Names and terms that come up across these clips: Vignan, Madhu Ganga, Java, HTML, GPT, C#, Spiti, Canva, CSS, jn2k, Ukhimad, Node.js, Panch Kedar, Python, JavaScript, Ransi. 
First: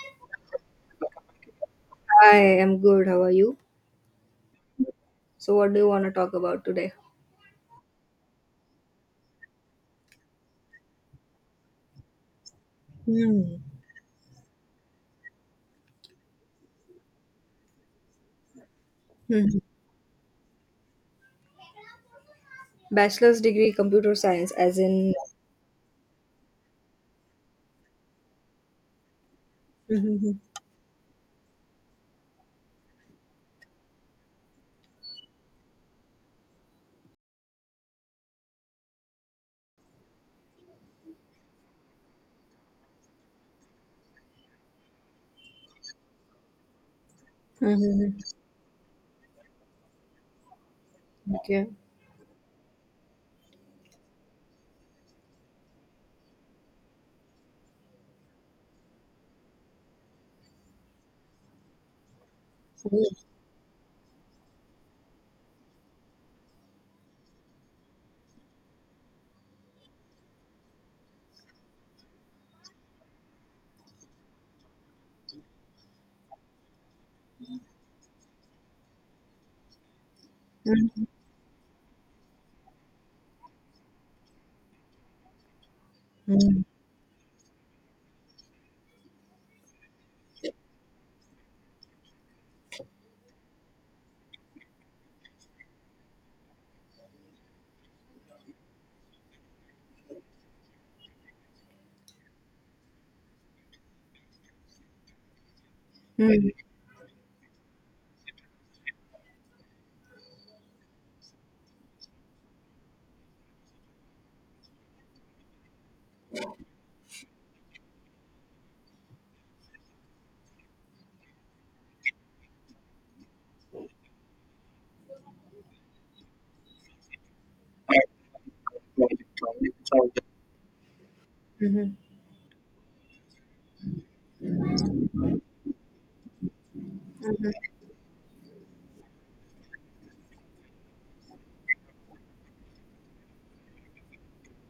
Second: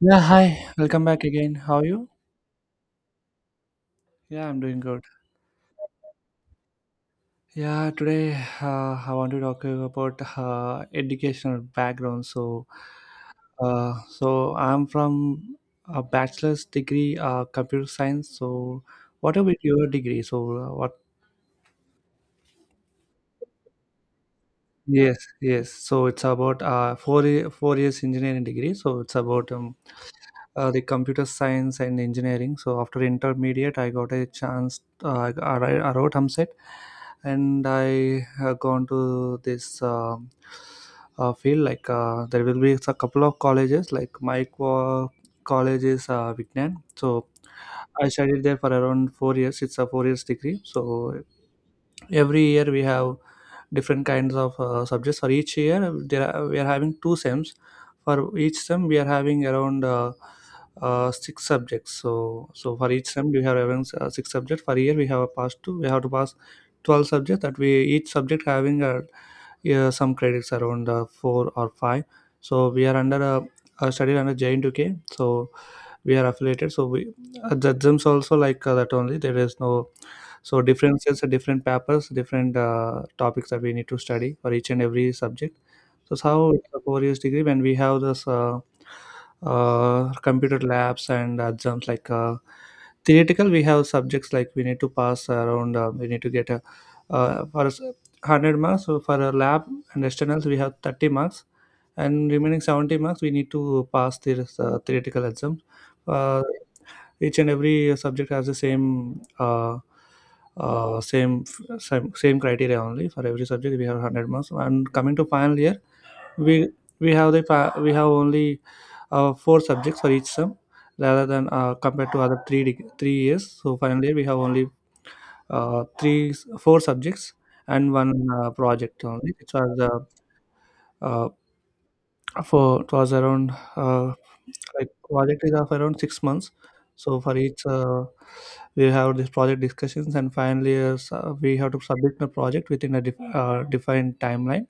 Yeah, hi. Welcome back again. How are you? I am good. How are you? Yeah, I'm doing good. So, what do you want to talk about today? Yeah, today I want to talk about educational background. So, Hmm. so I'm from a bachelor's degree, computer science. So, what about Mhm. your degree? So, what? Bachelor's degree computer science, as in. Yes, yes. So it's about 4 years engineering degree. So it's about Mhm. The computer science and engineering. So after intermediate, I got a chance. I wrote Humset, and I have gone to this field. Like there will be a couple of colleges. Like college is Vignan. So I Mhm. studied there for around 4 years. It's a 4 years degree. So Okay. every year we have different kinds of subjects. For each year there are, we are having two sems. For each sem we are having around six subjects. So for each sem we have having six subjects. For year we have a pass two, we have to pass 12 subjects that we, each subject having yeah, some credits around four or five. So we are under a study under JN2K, so we are affiliated. So we, the gyms also, like that only. There is no so Mhm. differences, different papers, different topics that we need to study for each and every subject. So it's how Mhm. it's a 4 years degree, when we have this computer labs and exams, like theoretical we have subjects like we need to pass around, we need to get a, for us, 100 marks. So for a lab and externals we have 30 marks, and remaining 70 marks we need to pass the theoretical exams. uh, Mhm. each and every subject has the same, uh, same same criteria only. For every subject we have 100 marks. And coming to final year, we, we have only four subjects for each sum, rather than compared to other 3 years. So final year we have only three four subjects, and one project only, which are the uh, Mhm. for it was around like project is of around 6 months. So for each, we have this project discussions, and finally so we have to submit the project within a defined timeline.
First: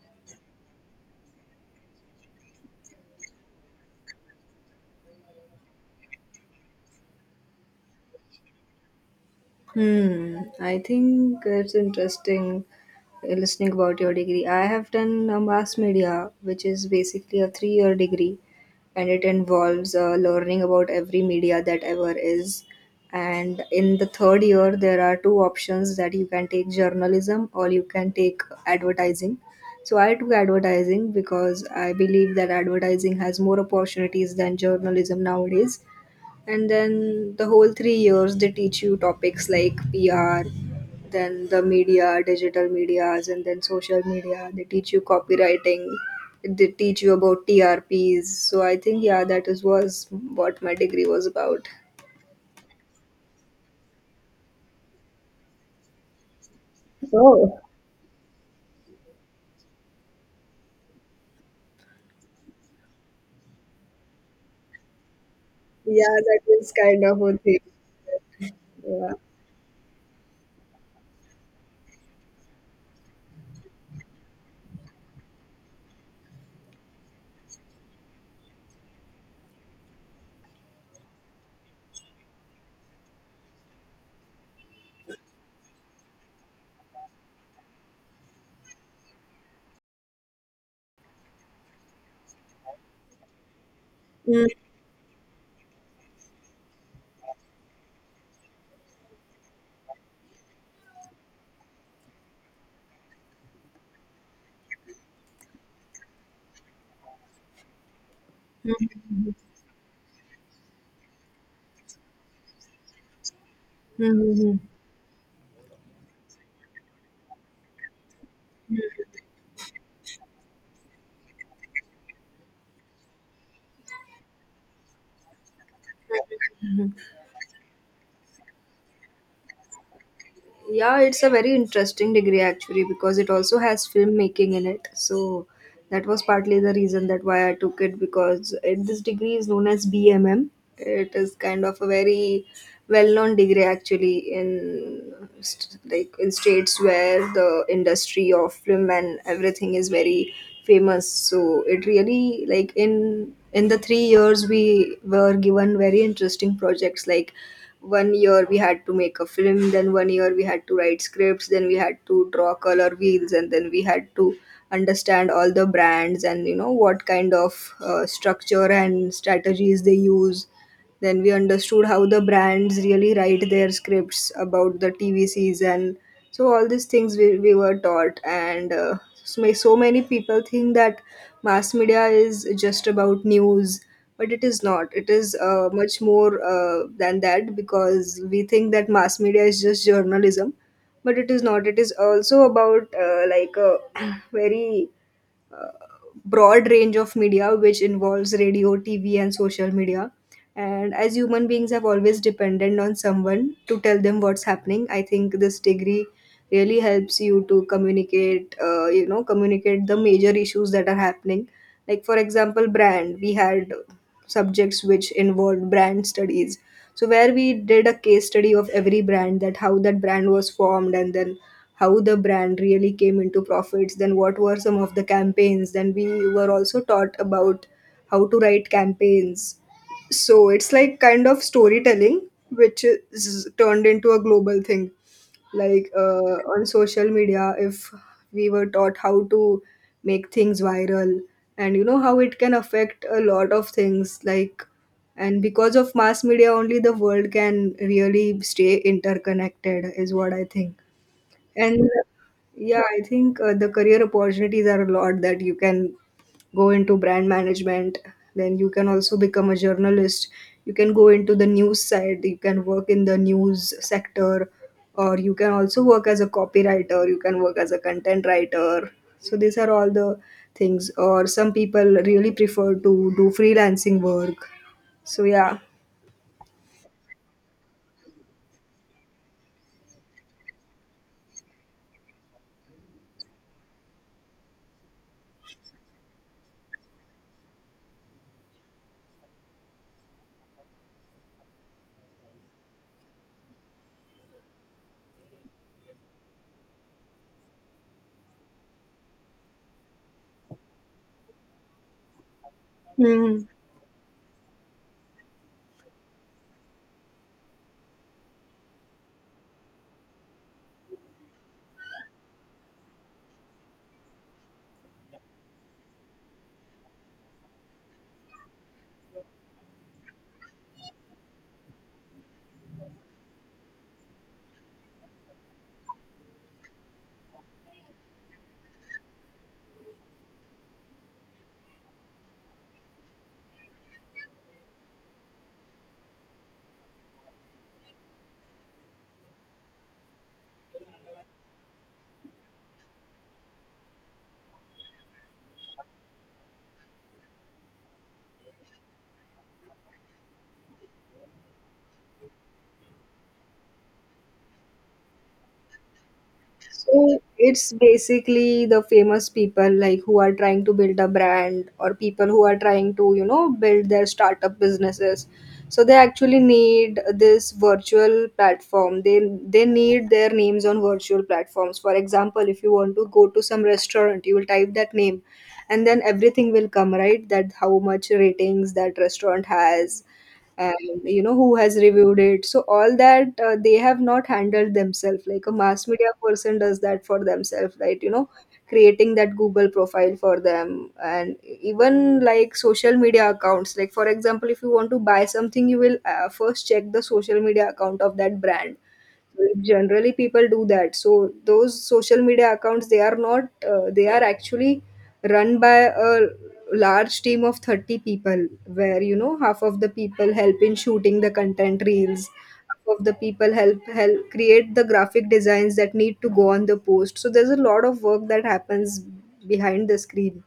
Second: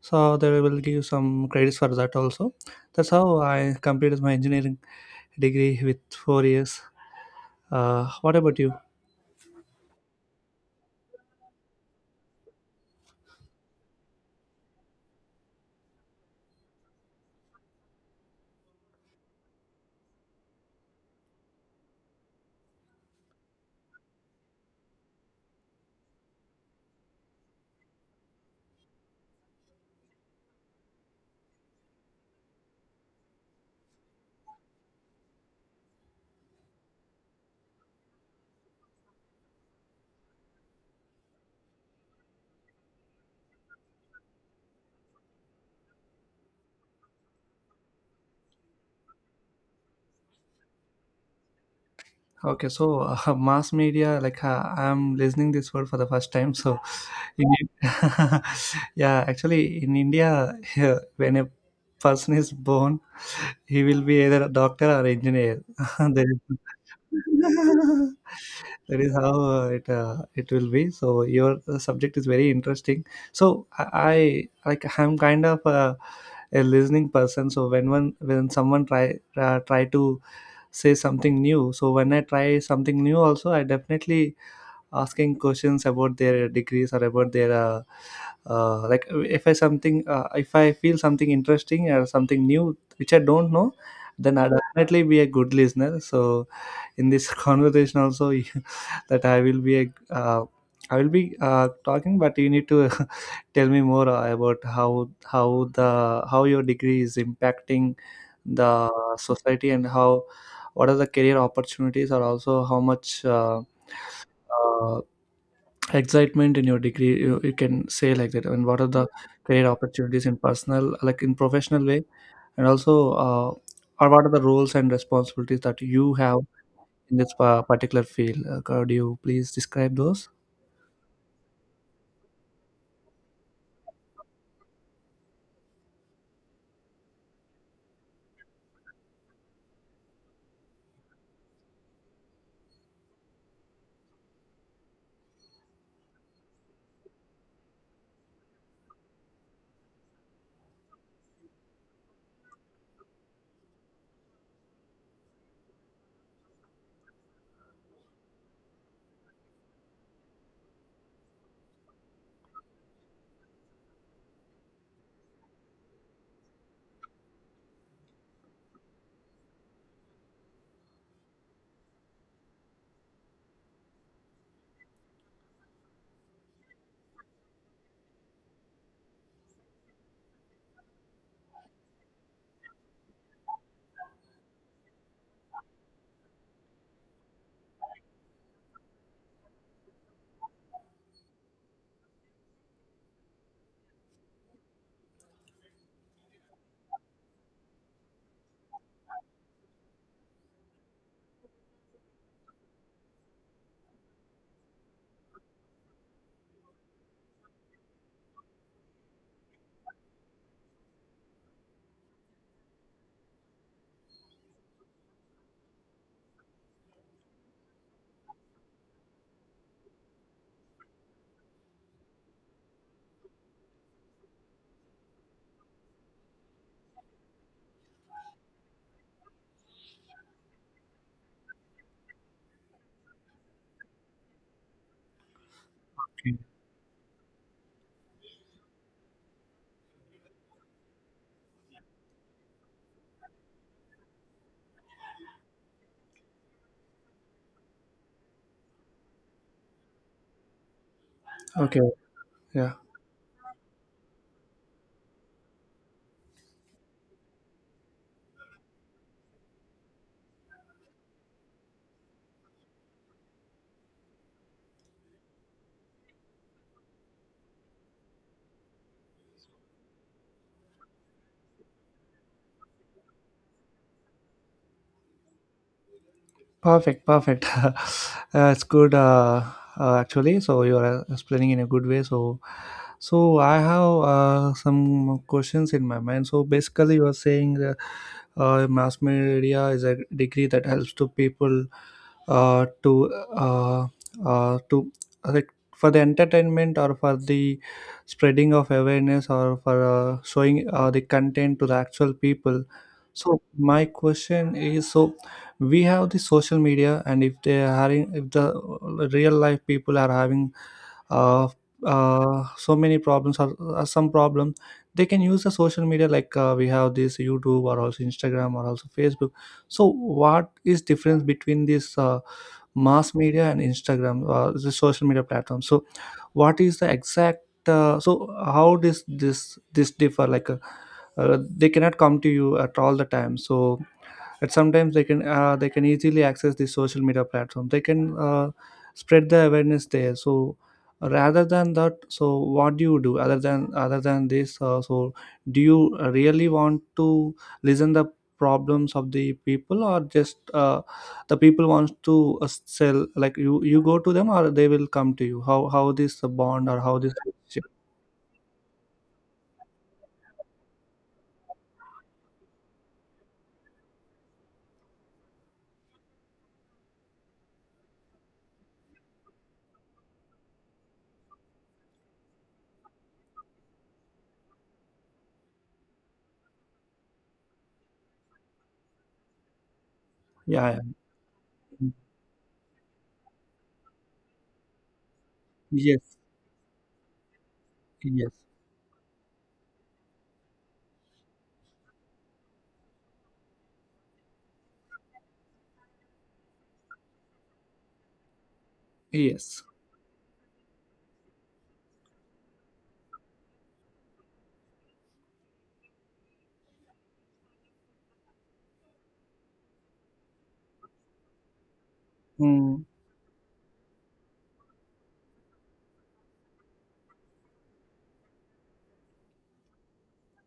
So they will give some credits for that also. That's how I completed my engineering degree with 4 years. What about you? Hmm, I think it's interesting listening about your degree. I have done a mass media, which is basically a three-year degree, and it involves learning about every media that ever is. And in the third year, there are two options that you can take journalism or you can take advertising. So I took advertising because I believe that advertising has more opportunities than journalism nowadays, and then the whole three years they teach you topics like pr, then the media, digital medias, and then social media, they teach you copywriting, they teach you about trps. So I think, yeah, that is was what my degree was about. Okay, so mass media, like I'm listening this word for the first time. So Oh, In- yeah, actually, in India, here, when a person is born, he will be either a doctor or engineer. yeah, There that is- is kind of a thing. that Yeah. is how it it will be. So your subject is very interesting. So I, I'm kind of a listening person. So when someone try try to say something new, so when I try something new, also I definitely asking questions about their degrees or about their like if I something, if I feel something interesting or something new which I don't know, then I'll definitely be a good listener. So in this conversation also you- that I will be a I will be talking, but you need to tell me more about how your degree is impacting the society, and how, what are the career opportunities, or also how much Mm-hmm. uh, excitement in your degree, you can say like that. And what are the career opportunities in personal, like in professional way, and also or what are the roles and responsibilities that you have in this particular field? Could you please describe those? Yeah, it's a very interesting degree actually, because it also has filmmaking in it. So that was partly the reason that why I took it, because this degree is known as bmm. It is kind of a very well-known degree actually in like in states where the industry of film and everything is very famous. So it really, like, in the three years we were given very interesting projects, like one year we had to make a film, then one year we had to write scripts, then we had to draw color wheels, and then we had to understand all the brands and you know what kind of structure and strategies they use, then we understood how the brands really write their scripts about the TV season. So all these things we were taught, and so so many people think that mass media is just about news, but it is not. It is much more than that, because we think that mass media is just journalism, but it is not. It is also about like a very broad range of media which involves radio, TV, and social media. And as human beings have always dependent on someone to tell them what's happening, I think this degree really helps you to communicate, communicate the major issues that are happening. Like, for example, brand, we had subjects which involved brand studies, so where we did a case study of every brand, that how that brand was formed, and then how the brand really came into profits, then what were some of the campaigns, then we were also taught about how to write campaigns. So it's like kind of storytelling, which is turned into a global thing. Like Okay, on social media, if we were taught how to make things viral, and you know how it can affect a lot of things, like, and because of mass media, only the world can really stay interconnected, is what I think. okay. And Yeah. yeah, I think the career opportunities are a lot, that you can go into brand management, then you can also become a journalist, you can go into the news side, you can work in the news sector, or you can also work as a copywriter, you can work as a content writer. So these are all the things, or some people really prefer to do freelancing work. So yeah. Perfect, perfect. It's good, actually. So you are explaining in a good way. So, so I have some questions in my mind. So basically, you are saying that mass media is a degree that helps to people, uh, to uh, to like, for the entertainment, or for the spreading of awareness, or for showing the content to the actual people. So Hmm. my question is, so we have the social media, and if they are having, if the real life people are having uh, so many problems, or some problem, they can use the social media, like we have this YouTube or also Instagram or also Facebook. So what is difference between this mass media and Instagram, the social media platform? So what is the exact, so how does this differ, like they cannot come to you at all the time. So at sometimes they can, they can easily access the social media platform, they can spread the awareness there. So rather than that, so what do you do other than this, so do you really want to listen the problems of the people, or just the people wants to sell, like you go to them or they will come to you? How this bond, or how this So relationship- it's basically the famous people, like who are trying to build a brand, or people who are trying to, you know, build their startup businesses. So they actually need this virtual platform. They need their names on virtual platforms. For example, if you want to go to some restaurant, you will type that name and then everything will come, right? That how much ratings that restaurant has, yeah, and yeah. you know who has reviewed it. So all that, they have not handled themselves, like a mass media Yes, person does that for themselves, right, you know, yes, creating that Google profile for them, and even like social media accounts. Like, for example, if you want to buy something, you will first check the social media account of that brand. yes. Generally people do that. So those social media accounts, they are not they are actually run by a large team of 30 people, where you know half of the people help in shooting the content reels, Mm. half of the people help create the graphic designs that need to go on the post. So there's a lot of work that happens behind the screen.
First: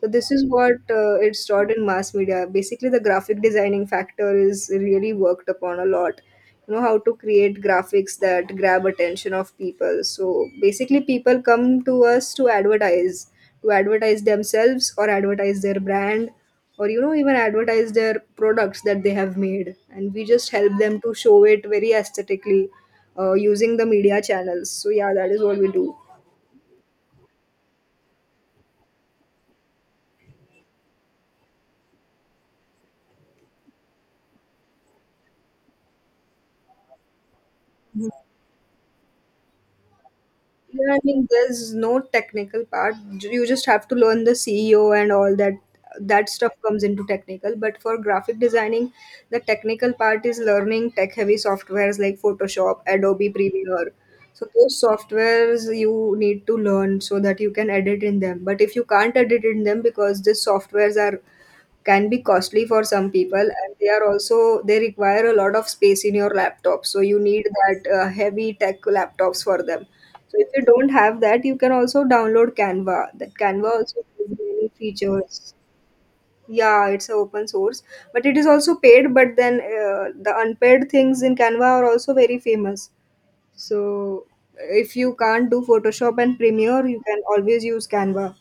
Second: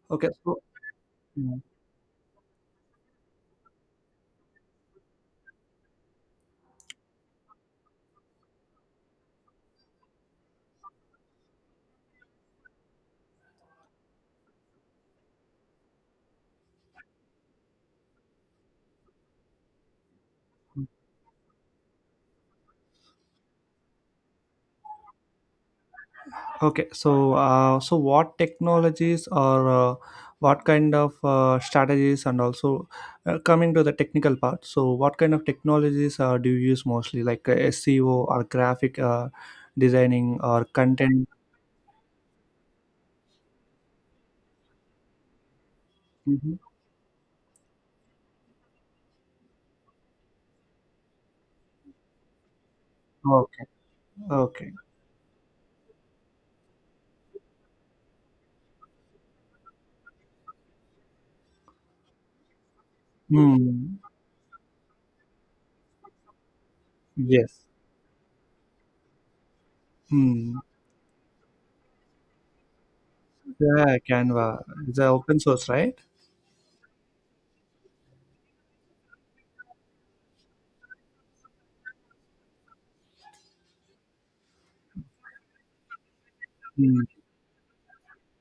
So Okay, this is so. what it's Mm. taught in mass media. Basically, the graphic designing factor is really worked upon a lot. You know how to create graphics that grab attention of people. So basically, people come to us to advertise themselves or advertise their brand, or you know even advertise their products that they have made, and we just help them to show it very aesthetically using the media channels. So yeah, that is what we do. Okay, so so what technologies, or what kind of strategies, and also coming to the technical part, so what kind of technologies do you use mostly, like SEO or graphic designing or Yeah, I mean, content? there's no technical part. You just have to learn the CEO and all that. That stuff Mhm. comes into technical. But for graphic designing, the technical part is learning tech-heavy softwares like Photoshop, Adobe Okay, Premiere, so okay. those softwares you need to learn so that you can edit in them. But if you can't edit in them, because these softwares are can be costly for some people, and they Hmm. are also they require a lot of space in your laptop. So you need Yes. that heavy tech laptops for them. So if Hmm. you don't have that, you can also download Canva. That Canva Yeah, also has Canva. many It's a open features. source, right? Yeah, it's a open source, but it is also paid. But then the unpaid things in Canva are also very famous. So if you can't do Photoshop and Premiere, Hmm. you can always use Canva.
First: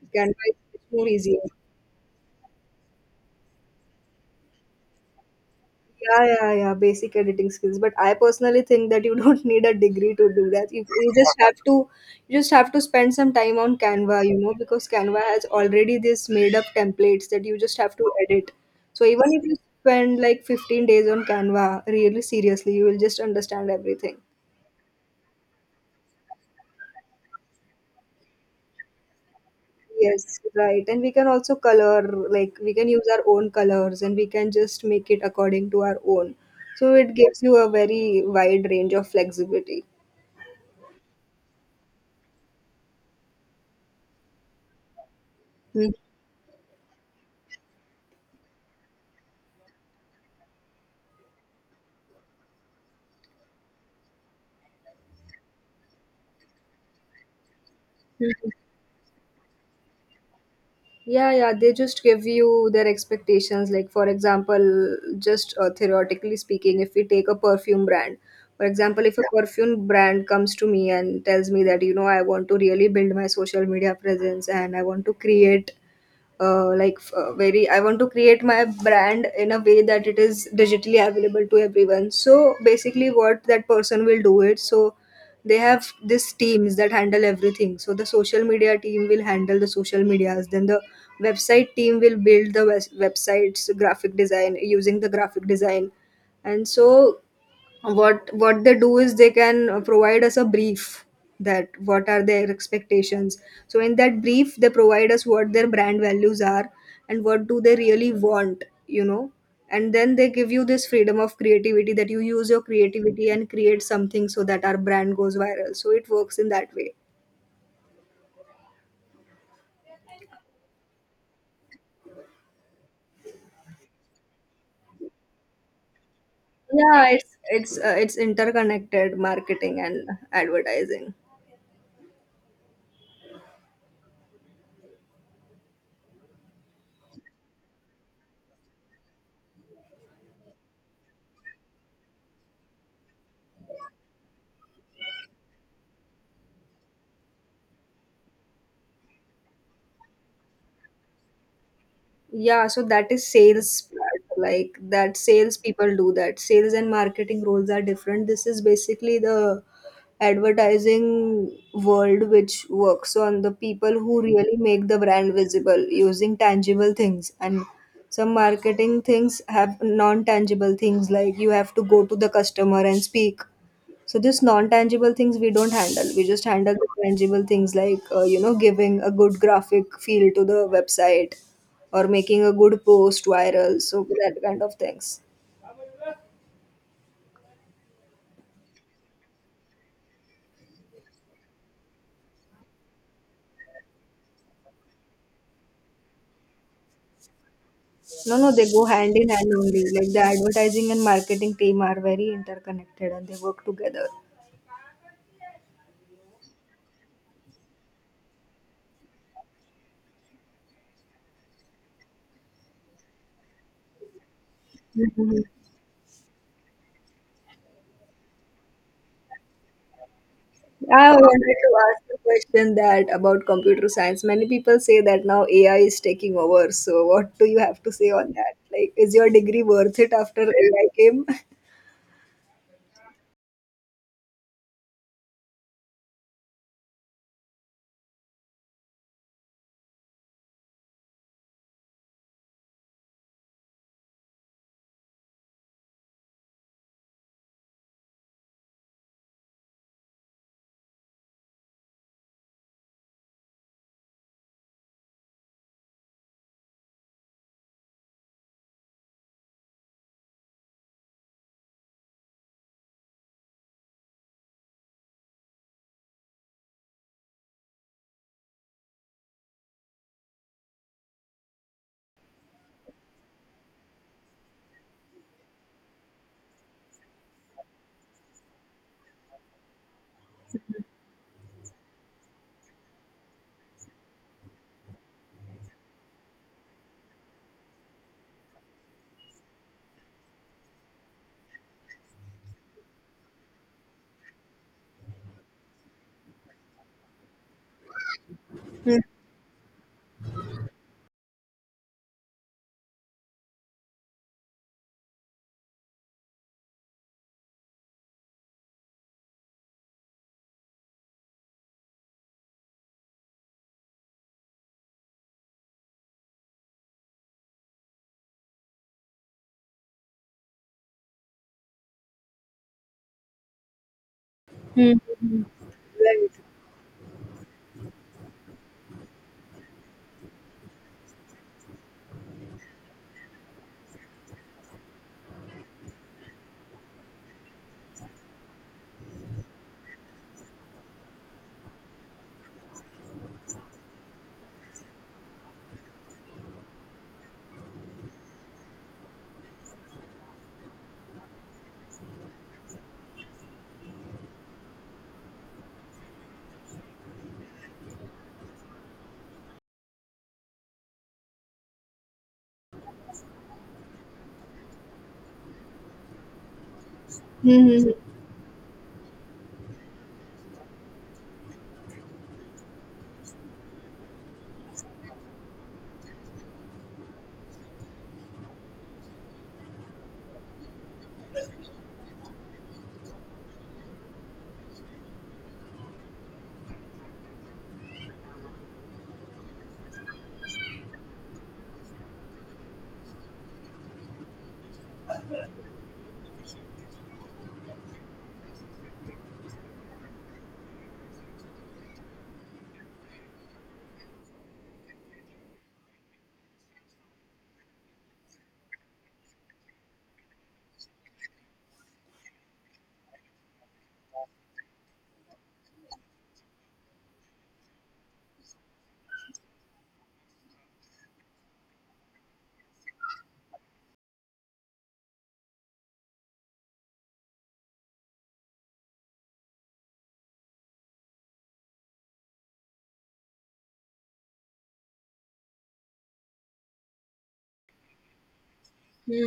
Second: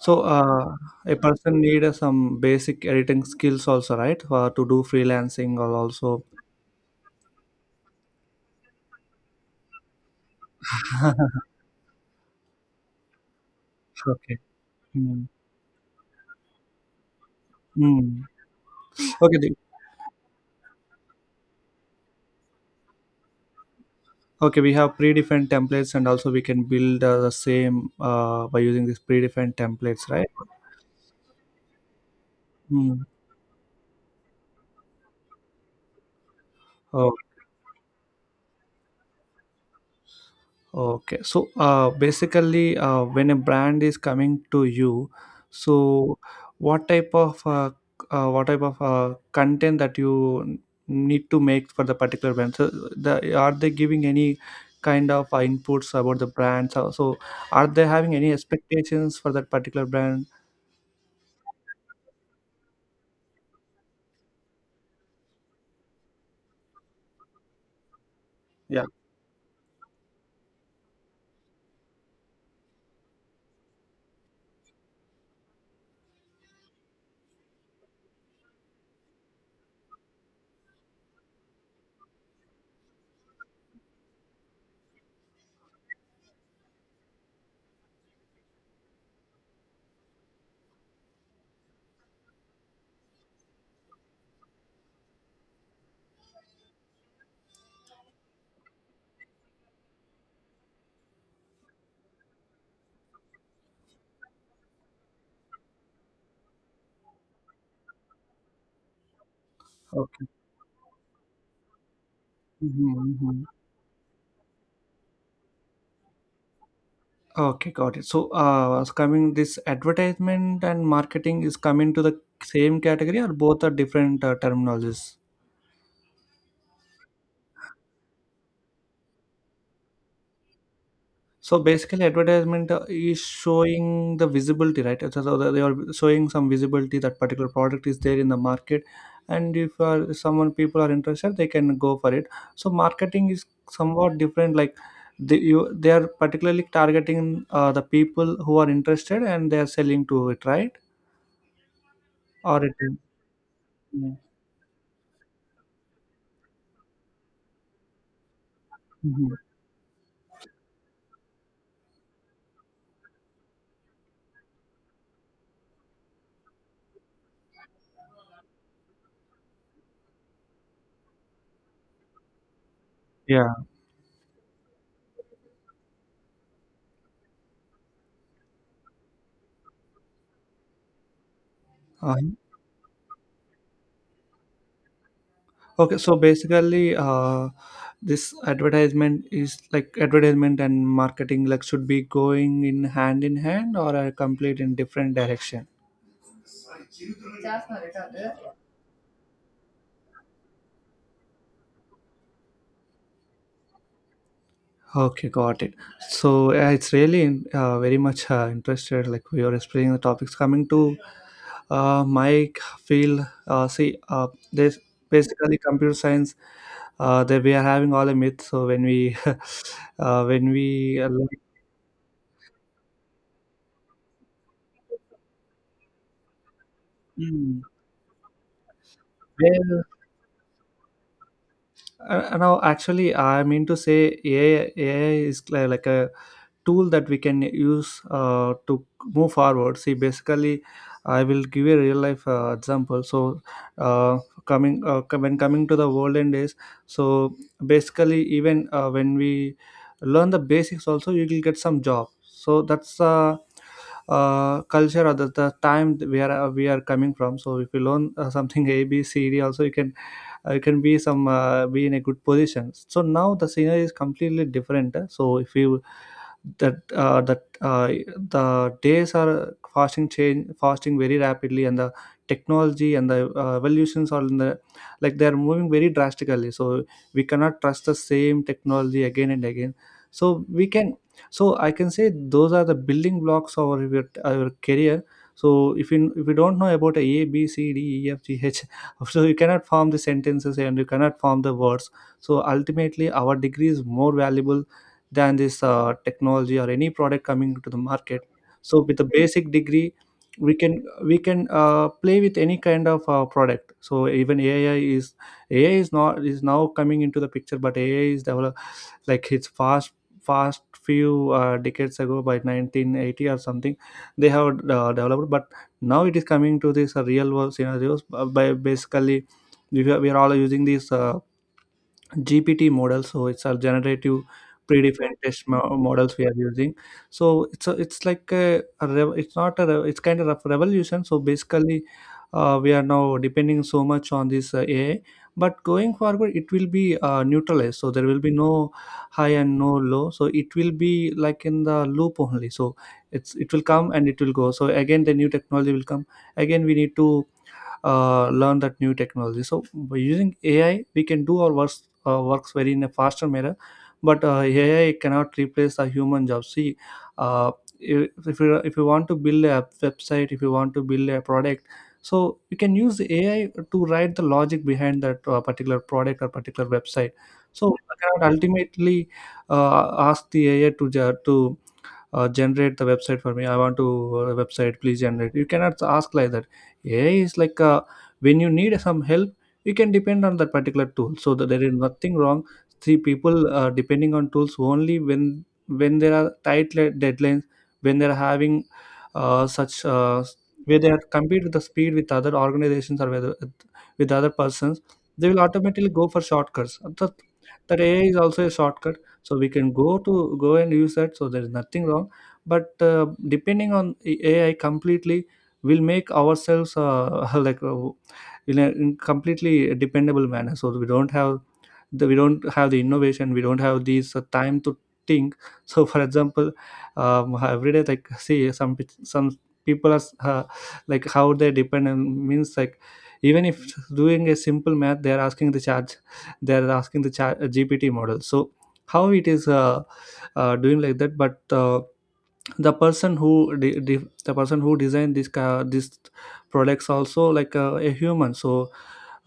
So Canva is much more a easier. person need some basic editing skills also, right? For to do freelancing or also. Yeah, yeah, yeah. Basic editing skills. But I personally think that you don't need a degree to do that. You just have to, you just have to spend some time on Canva, you Okay. know, because Canva Hmm. has already this made up templates that you just have to Hmm. edit. So even Okay, if the- you spend like 15 days on Canva, really seriously, you will just understand everything. Okay. We have predefined templates, and also we can build the same by using these predefined templates, right? Yes, right. And we can also color, like we can use our own colors and we can just make it according to our own. So Hmm. it gives you a very wide range of flexibility. Okay, so basically, when a brand is coming to you, Mhm. so what type of uh, what type of content that you need to make for the particular brand? So, the, are they giving any kind of inputs about the brand? So, so are they having any expectations for that particular brand? Yeah, yeah, they just give you their expectations. Like, for example, just theoretically speaking, if we take a perfume brand, for Yeah. example, if a Yeah. perfume brand comes to me and tells me that, you know, I want to really build my social media presence, and I want to create like f- very I want to create my brand in a way that it is digitally available to everyone. So basically what that person will do it, so they have these teams that handle everything. So the social media team will handle the social medias, then the website team will build the websites, graphic design using the graphic design, and so what they do is they can provide us a brief, that what are their expectations. So in that brief they provide us what their brand values are and what do they really want, you know, and then Okay. they give you this freedom of creativity, that you use your Mm-hmm, creativity mm-hmm. and create something so that our brand goes viral. So it works in that way. Okay, got it. So, it's coming, this advertisement and marketing is coming to the same category, or both are different terminologies? Yeah, it's interconnected, marketing and advertising. So basically, advertisement is showing the visibility, right? So they are showing some visibility that particular product is there in the market, and if someone, people are interested, they can go for it. So marketing is somewhat different. Like they, you, they are particularly targeting the people who are interested, and they are selling to it, right? Or Yeah, it so is, that is sales yeah. part, like that sales people do that. Sales and marketing roles are different. This is basically Mhm. the advertising world which works on the people who really make the brand visible using tangible things, and some marketing things have non-tangible things, like you have to go to the customer and speak. Yeah. So this non-tangible things we don't handle. We just handle the tangible things, like you know, giving a good graphic feel to the website, or uh making a good post viral, so that kind of things. Okay, so basically, this advertisement, is like advertisement and marketing, like should be going in hand in hand, or are complete in different direction? No, no, they go hand in hand only. Like the advertising and marketing team are very interconnected and they work together. Okay, got it. So it's really very much interested. Like we are exploring the topics. Coming to my field. See, there's basically computer science. That we are having all the myths. So when we, when we, I like, wanted to ask a question, that about computer science many people say that now AI is taking over, so what do you Hmm. have to say on that, like is your degree Well, worth it after AI came? Now, actually, I mean to say AI, is like a tool that we can use to move forward. See, basically, I will give a real life example. So, uh, coming when coming to the world end days, so basically, even when we learn the basics, also you will get some job. So that's culture or the time that we are coming from. So if you learn something ABCD, also you can be some be in a good position. So now the scenario is completely different. So if you that that the days are fasting change fasting very rapidly, and the technology and the evolutions are in the, like, they are moving very drastically. So we cannot trust the same technology again and again. So we can so I can say those are the building blocks of our career. So if you don't know about a b c d e f g h so you cannot form the sentences and you cannot form the words. So ultimately our degree is more valuable than this technology or any product coming to the market. So with a basic degree, we can play with any kind of product. So even AI is not, is now coming into the picture, but AI is developed, like, it's fast few decades ago, by 1980 or something, they have developed. But now it is coming to this real world scenarios by basically, we are all using these GPT models. So it's a generative models we are using. So it's it's like a rev- it's not a rev- it's kind of a revolution. So basically, we are now depending so much on this AI. But going forward, it will be neutralized. So there will be no high and no low. So it will be like in the loop only. So it will come and it will go. So again, the new technology will come. Again, we need to learn that new technology. So by using AI, we can do our works very in a faster manner. But AI cannot replace a human job. See, uh, if you want to build a website, if you want to build a product, so you can use AI to write the logic behind that particular product or particular website. So I cannot ultimately ask the AI to generate the website for me. I want to website, please generate. You cannot ask like that. AI is like, when you need some help, you can depend on that particular tool, so that there is nothing wrong. See, people are depending on tools only when there are tight deadlines, when they're having such where they are compete with the speed with other organizations, or whether with other persons, they will automatically go for shortcuts. That, that AI is also a shortcut, so we can go and use that. So there is nothing wrong, but depending on AI completely will make ourselves like, in a in completely dependable manner, so we don't have we don't have the innovation, we don't have these time to think. So for example, every day, like see, some people are uh, like how they depend on, means like, even if doing a simple math, they are asking they are asking the chat GPT model. So how it is doing like that? But uh, the person who the person who designed this this products also, like, a human. So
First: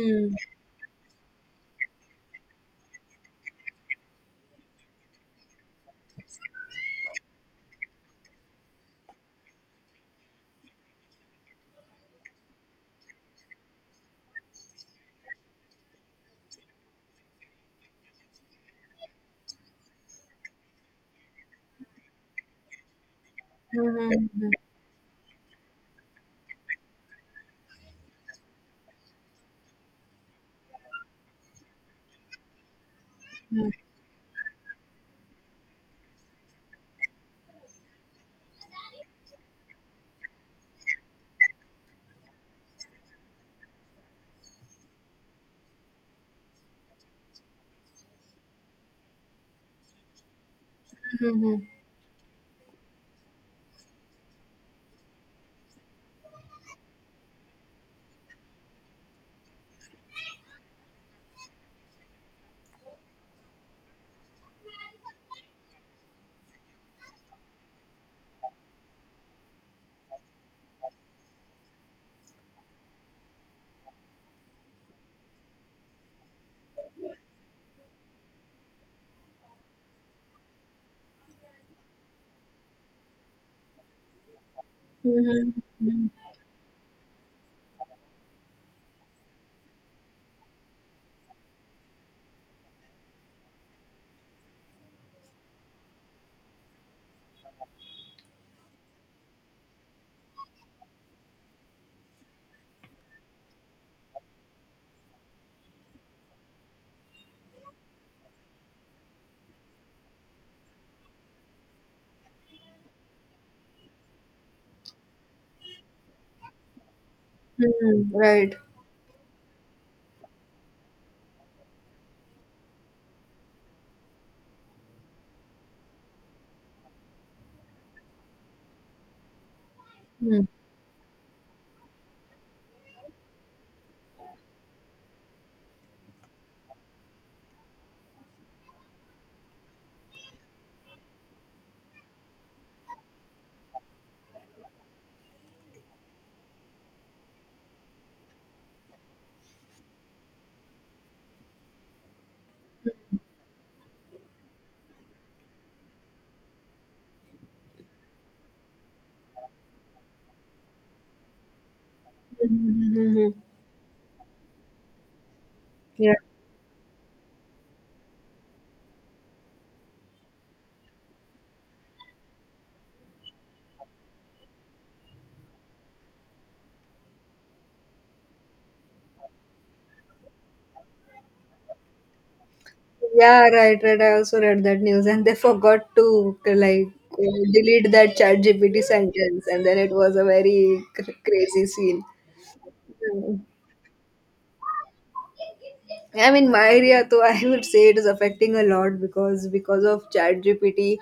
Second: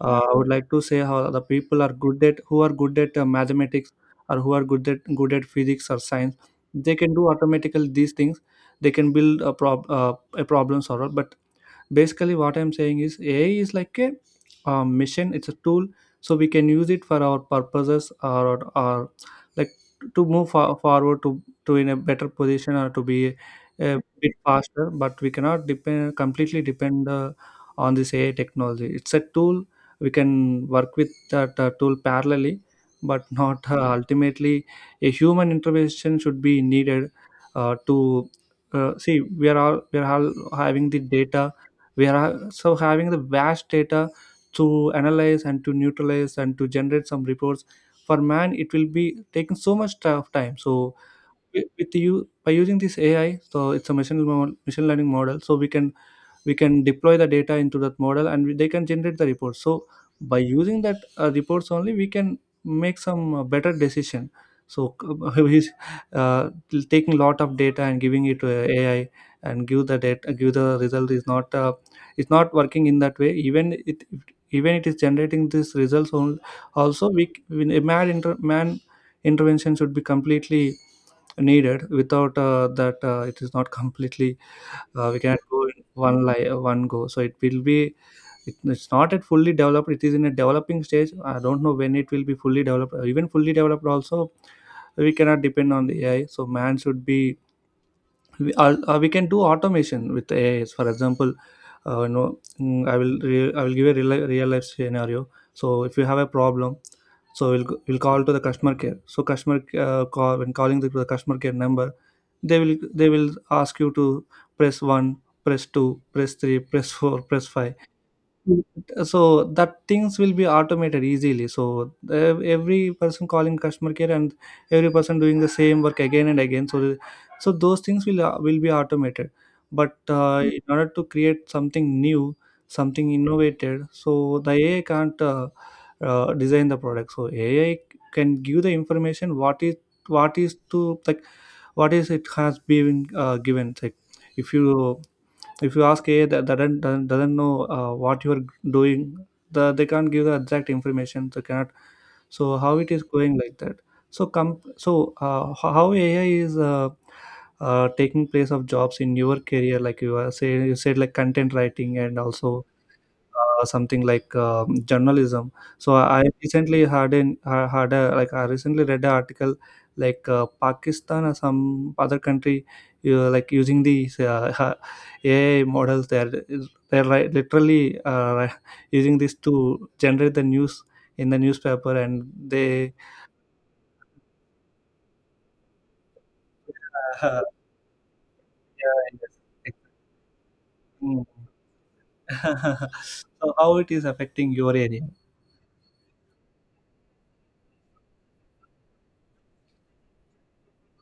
I would like to say how the people are good at, who are good at mathematics, or who are good at physics or science, they can do automatically these things. They can build a problem solver. But basically what I'm saying is, AI is like mission, it's a tool. So we can use it for our purposes, or, like, to move forward, to in a better position, or to be a bit Right. faster. But we cannot depend, completely depend on this AI technology. It's a tool, we can work with that tool parallelly, but Mhm. Mm, not mhm, mhm, ultimately. A human intervention should be needed to see, we are all having the data. We are also having the vast data to analyze and to neutralize and to generate some reports. For man, it will be taking so much of time. So with you, by using this AI, so it's a machine machine learning model, so we can deploy the data into that model, and they can generate the report. So by using that reports only, we can make some better decision. So he's uh, taking lot of data and giving it to AI, and give the data, give the result, is not it's not working in that way. Even it even it is generating this results only, also we, man, inter, man intervention should be completely needed. Without that it is not completely we cannot mhm. go in one go. So it will be, it's not at fully developed, it is in a developing stage. I don't know when it will be fully developed. Even fully developed also, we cannot depend on the AI, so man should be, or we can do automation with AIs. For example, no, mm, I will re- I will give a real life scenario. So if you have a problem, so we'll call to the customer care. So customer call when calling the customer care number, they will ask you to press one, press two, press three, press four, press five. Mhm. Right. So that things will be automated easily. So every person calling customer care, and every person doing the same work again and again. So those things will be automated. But Hmm. in order to create something new, something innovated, so the AI can't design the product. So AI can give the information, what is, what is to, like, what is it has been given. Like if you, if you ask AI that doesn't know what you're doing, they can't give the exact information, they cannot. So how it is going like that? So come, so how AI is taking place of jobs in your career, like you are say you said like content writing and also Mhm, mhm, mhm. Something like journalism. So Yeah. I recently had an ha- had a like I recently read an article, like Pakistan or some other country, like using these AI models. They're like literally using this to generate the news in the newspaper, and they Yeah, right, right. I also read that news, and they forgot to like uh, delete that Chat GPT yeah. sentence, and Yes. then it was a very Mm. crazy scene. Mm. So how it is affecting your area? I mean, my area, though, I would say it is affecting a lot because of Chat GPT,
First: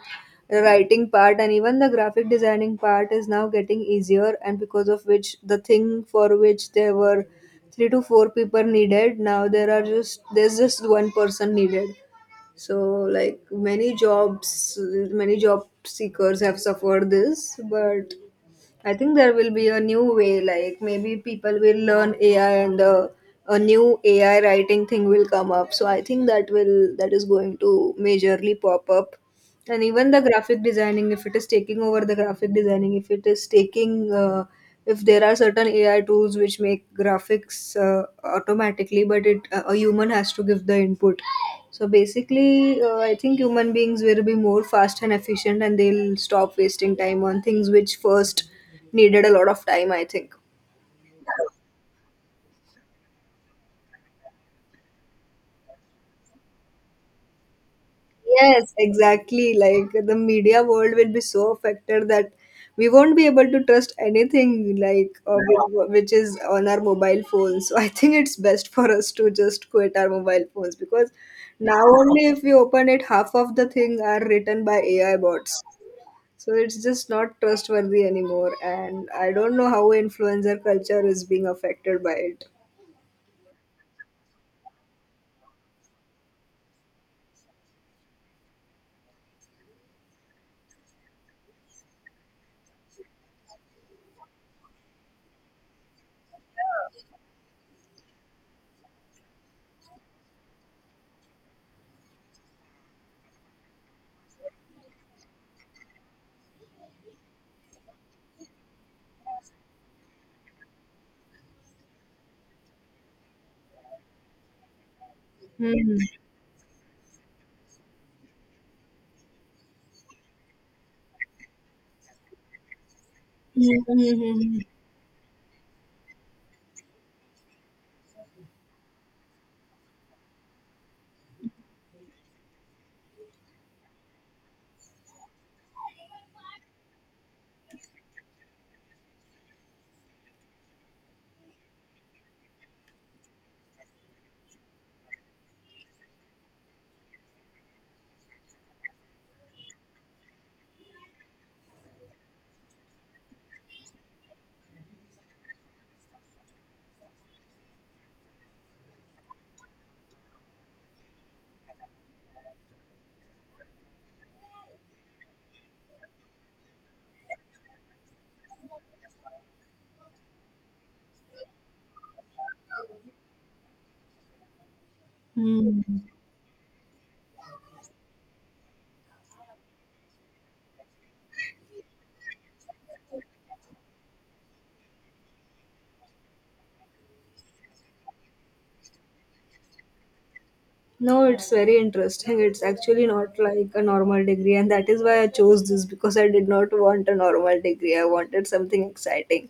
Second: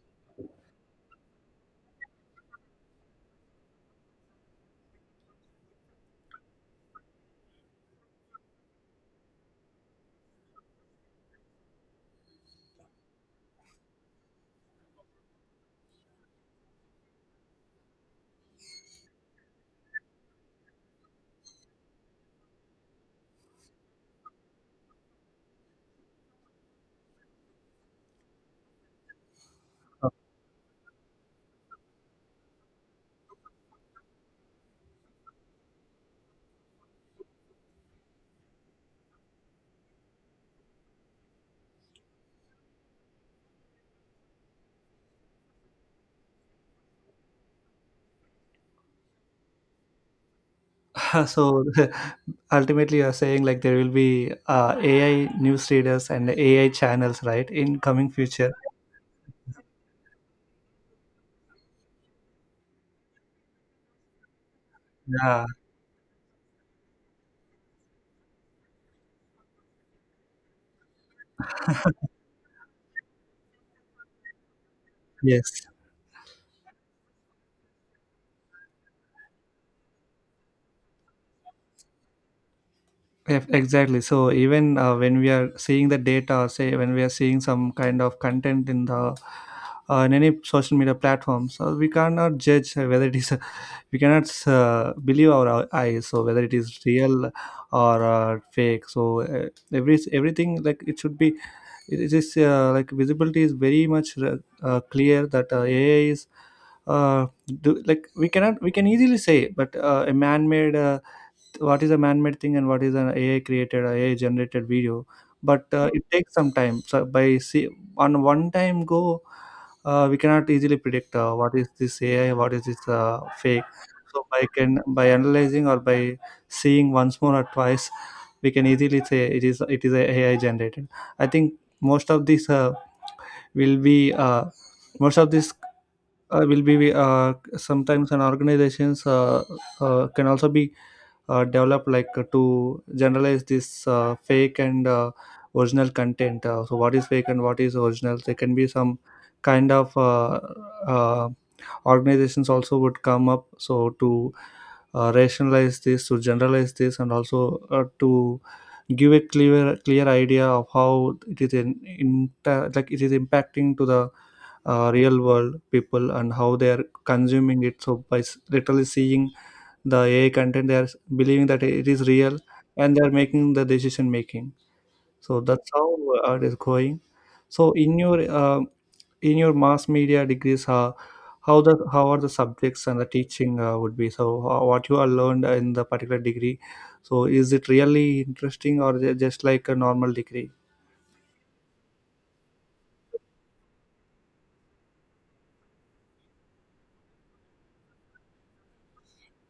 the writing part and even the graphic designing part is now getting easier, and because of which the thing for which there were three to four people needed, now there are just one person needed, so like many jobs, many job seekers have suffered this, but I think there will be a new way. Like maybe people will learn AI and the a new AI writing thing will come up. So I think that is going to majorly pop up. And Uh, even the graphic designing if it is taking over the graphic designing, if it is taking if there are certain ai tools which make graphics, uh, automatically, but it a human has to give the input. So basically, I think human beings will be more fast and efficient and they'll stop wasting time on things which first needed a lot of time, I think. so ultimately you're saying like there will be AI newsreaders and AI channels, right, in coming future? Yes, exactly. Like the media world will be so affected that we won't be able to trust anything, like Yeah. Which is on our mobile phones. So I think it's best for us to just quit our mobile phones, because now only if we open it, half of the thing are written by AI bots. Yes. So it's just not trustworthy anymore, and I don't know how influencer culture is being affected by it. Eff- exactly. So even when we are seeing the data, or say when we are seeing some kind of content in the in any social media platform, so we cannot judge whether it is, we cannot believe our eyes, so whether it is real or fake. So uh, every, everything, like it should be, it is like visibility is very much clear that AI is uh, like we cannot, we can easily say, but a man-made, what is a man-made thing, and what is an AI created, or AI generated video. But Hmm. it takes some time. So by see, on one time go, we cannot easily predict what is this AI, what is this fake. Hmm. So by Hmm. can, by analyzing or by seeing once more or twice, we can easily say it is, it is a AI generated. I think most of this will be most of this will be sometimes an organizations can also be develop, like to generalize this fake and original content. So what is fake and what is original, there can be some kind of uh, organizations also would come up, so to rationalize this, to generalize this, and also to give a clear idea of how it is in like it is impacting to the real world people, and how they are consuming it. So by literally seeing the AI content, they are believing that it is real, and they are making the decision making. So that's Hmm. how Hmm. It is going. So in your mass media degrees, how the, how are the subjects and the teaching would be, so what you are learned in the particular degree, so is it really interesting, or ju- just like a normal degree? No, it's very interesting. It's actually not like a normal degree, and that is why I chose this because I did not want a normal degree. I wanted something exciting.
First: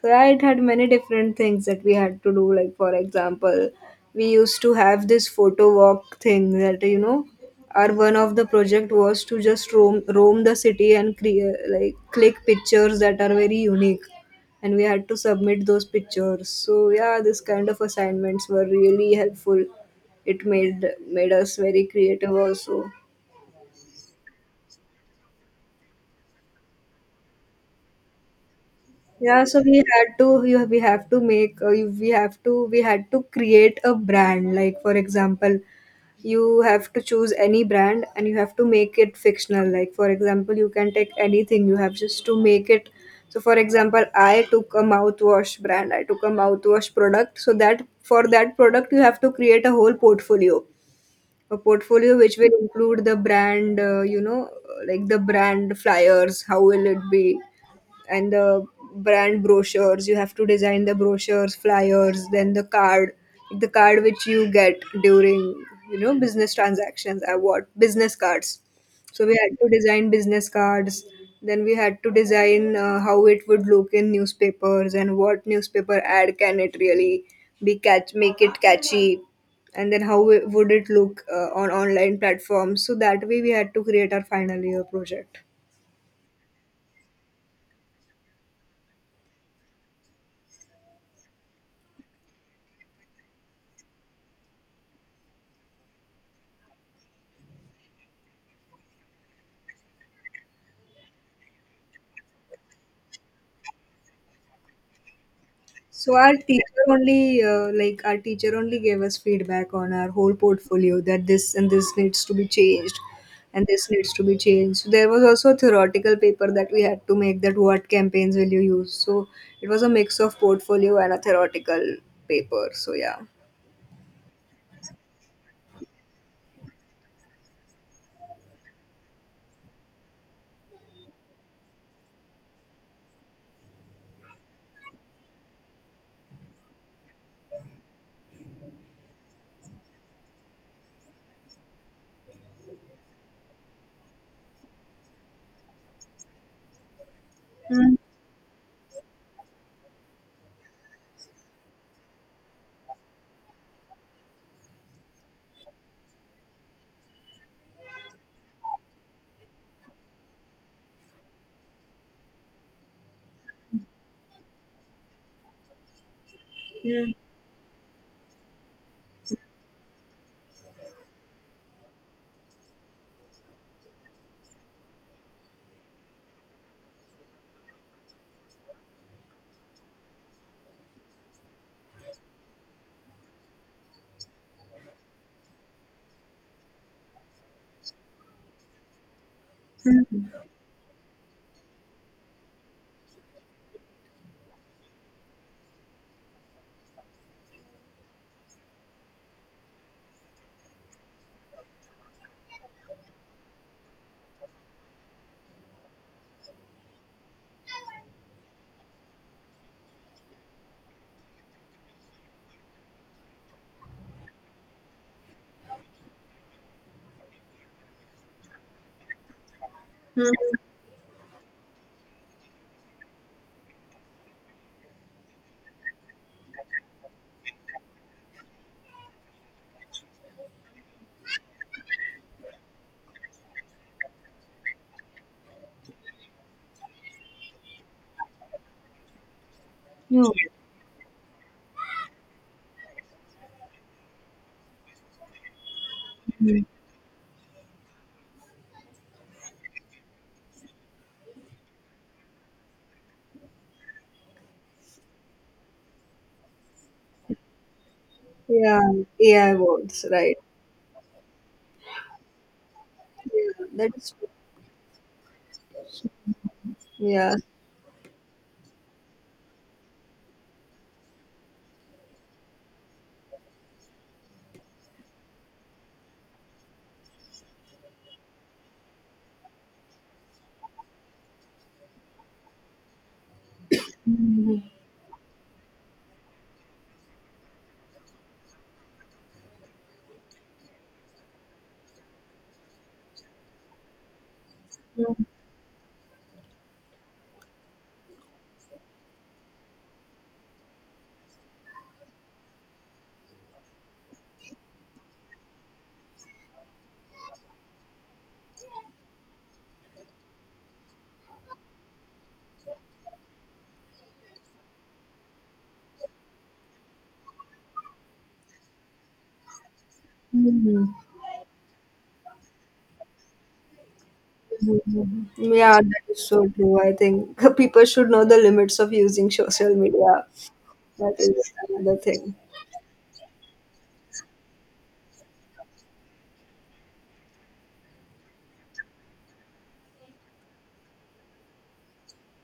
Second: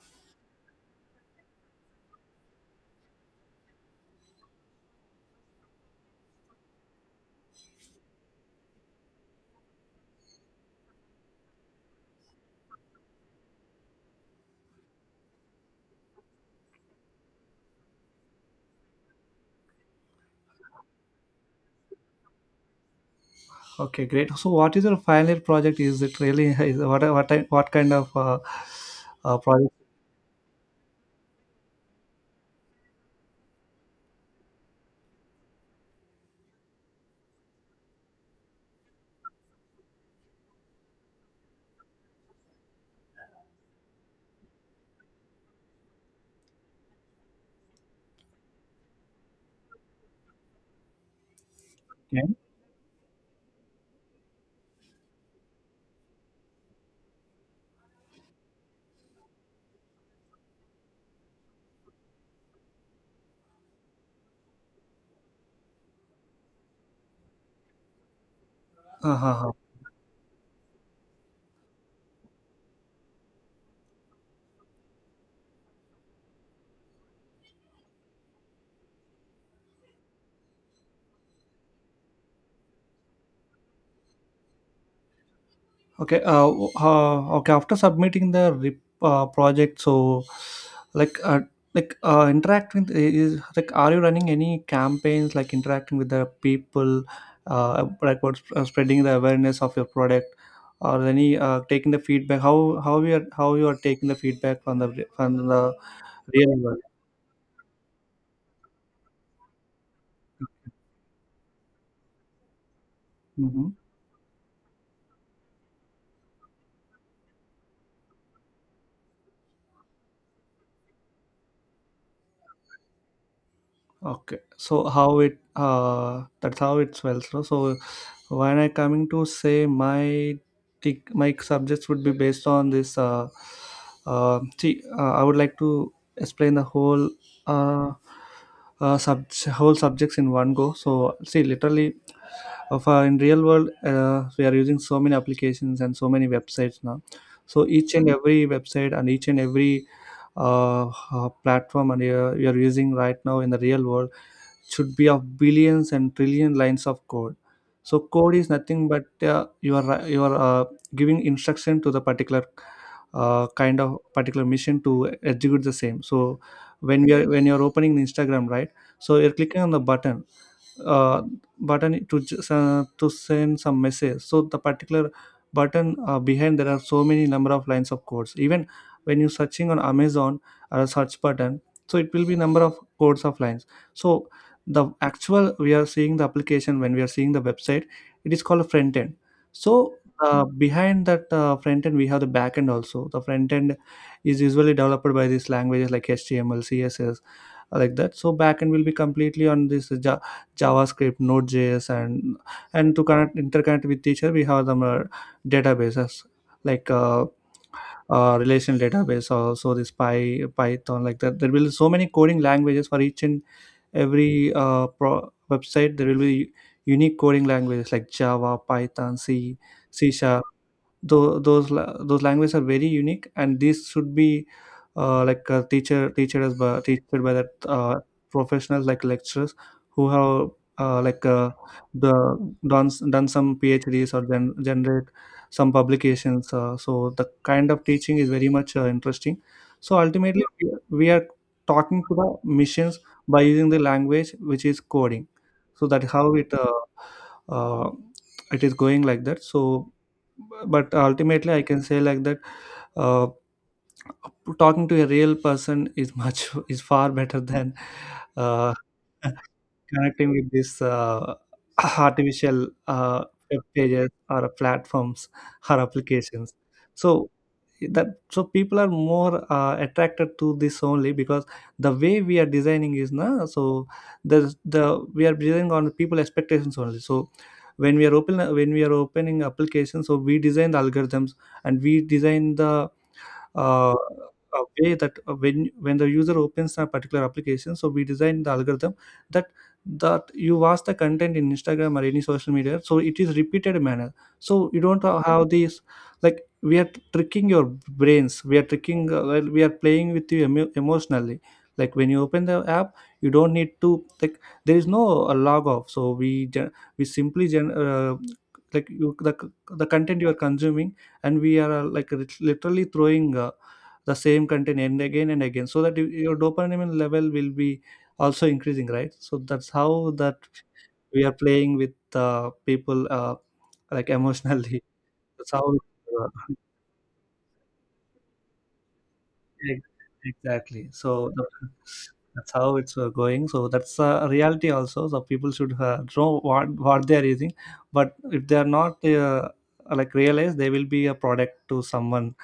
So yeah, it had many different things that we had to do. Like for example, we used to have this photo walk thing that, you know, our one of the project was to just roam the city and create like click pictures that are very unique, and we had to submit those pictures. So yeah, this kind of assignments were really helpful. It made us very creative also. Okay, great. So what is your final year project? Is it really is, what, what kind of Yeah, so project? we had to, you- we have to make, you- we have to, we had to create a brand. Like, for example, you have to choose any brand and you have to make it fictional. Like, for example, you can take anything, you have just to make it. So, for example, I took a mouthwash brand, I took a mouthwash product. So, that for that product, you have to create a whole portfolio which will include the brand, you know, like the brand flyers, how will it be, and the brand brochures. You have to design the brochures, flyers, then the card which you get during, you know, business transactions, I, what, business cards, Uh-huh. so we Uh-huh. had to design business cards. Then we had to design how it would look in newspapers and what newspaper ad can it really be catch make it catchy, and then how would it look on online platforms. So that way we had to create our final year project. Okay. Okay. After submitting the rep, project, so like uh, like interacting with- is like, are you running any campaigns, like interacting with the people, like what's spreading the awareness of your product, or any taking the feedback? How you are, how you are taking the feedback from the from the So our real world? teacher only, gave us feedback on our whole portfolio that this and this needs to be changed, Hmm. and this needs to be changed. So there was also a theoretical paper that we had to make, that what campaigns will you use. So it was a mix of portfolio and a theoretical paper. So yeah. Okay. So how it that's how it's well. So when I coming to say my my subjects would be based on this I would like to explain the whole uh, whole subjects in one go. So see, literally of in real world, we are using so many applications and so many websites now. So each Mm, and every website and each and every platform and we are using right now in the real world should be of billions and trillion lines of code. So code is nothing but, you are ri- you are giving instruction to the particular, kind of particular mission to execute the same. So when we mm, are when you're opening Instagram, right, so you're clicking on the button, uh, button to just, to send some message. So the particular button, behind there are so many number of lines of codes. Even when you're searching on Amazon or a search button, so it will be number of codes of lines. So the actual, we are seeing the application, when we are seeing the website, it is called front end. So mm, mm. Behind that front end we have the back end also. The front end is usually developed by these languages like HTML, CSS, like that. So back end will be completely on this JavaScript, node.js, and to connect, interconnect with each other, we have the databases, like relation database, also this py Python, like that. There will be so many coding languages. For each and every website there will be unique coding languages like Java, Python, C, C sharp. Those languages are very unique and these should be, teacher as by teacher, by that professionals like lecturers who have, like the done done some PhDs or generate some publications. So the kind of teaching is very much interesting. So No. ultimately, we are talking to the machines by using the language which is coding. So that how it, Mm, uh, it is going like that. So but ultimately I can say like that, uh, talking to a real person is much is far better than uh, yeah, AI words, connecting right? with these artificial, Yeah, web pages that's true. or platforms, or applications. So Yeah. that, so people are more attracted to this only because the way we are designing is na. So the the we are designing on people expectations only. So when we are opening applications, so we design the algorithms and we design the, uh, Hmm. a way that, when the user opens a particular application, so we design the algorithm that that you watch the content in Instagram or any social media, so it is repeated manner. So you don't have these, like, we are tricking your brains, we are tricking, well, we are playing with you emotionally. Like when you open the app, you don't need to, like, there is no log off. So we gen- we simply gen- like you the content you are consuming, and we are, like, literally throwing, the same content and again and again, so that your dopamine level will be also increasing, right? So that's how that Hmm. we are playing with, people, like, emotionally. Mhm. That's how, Yeah, that is so uh, true. I think people should know the limits of using social media. ex- exactly. That is another thing. That's how it's going. So that's a reality also. So people should know what they are using. But if they are not like realize, they will be a product to someone,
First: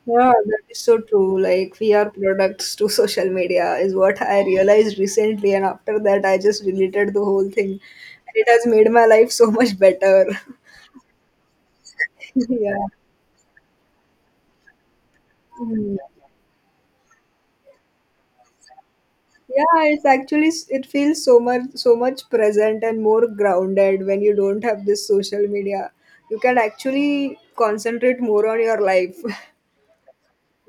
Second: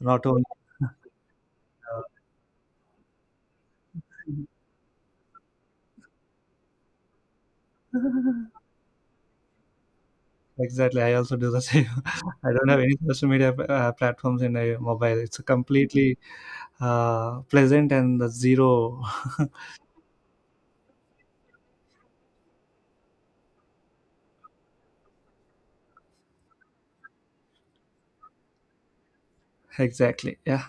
not Yeah, only that is so true. Like, we are products to social media, is what yeah. I realized recently. And after that, I just deleted the whole thing. And it has made my life so much better. Exactly, I also do the same. I don't Yeah. have any social media platforms in my mobile. It's Mm. completely pleasant and the zero. Yeah, it's actually it feels so much present and more grounded when you don't have this social media. You can actually concentrate more on your life. Exactly. Yeah.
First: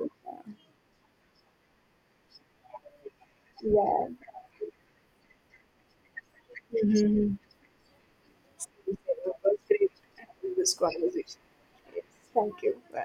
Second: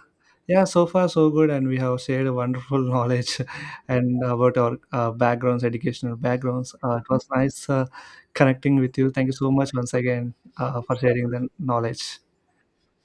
Yeah, so far so good. And we have shared wonderful knowledge Yeah. and about our backgrounds, educational backgrounds. It was Mm-hmm. nice connecting with you. Thank you so much once again This for sharing conversation. the Yes, knowledge. thank you. Bye.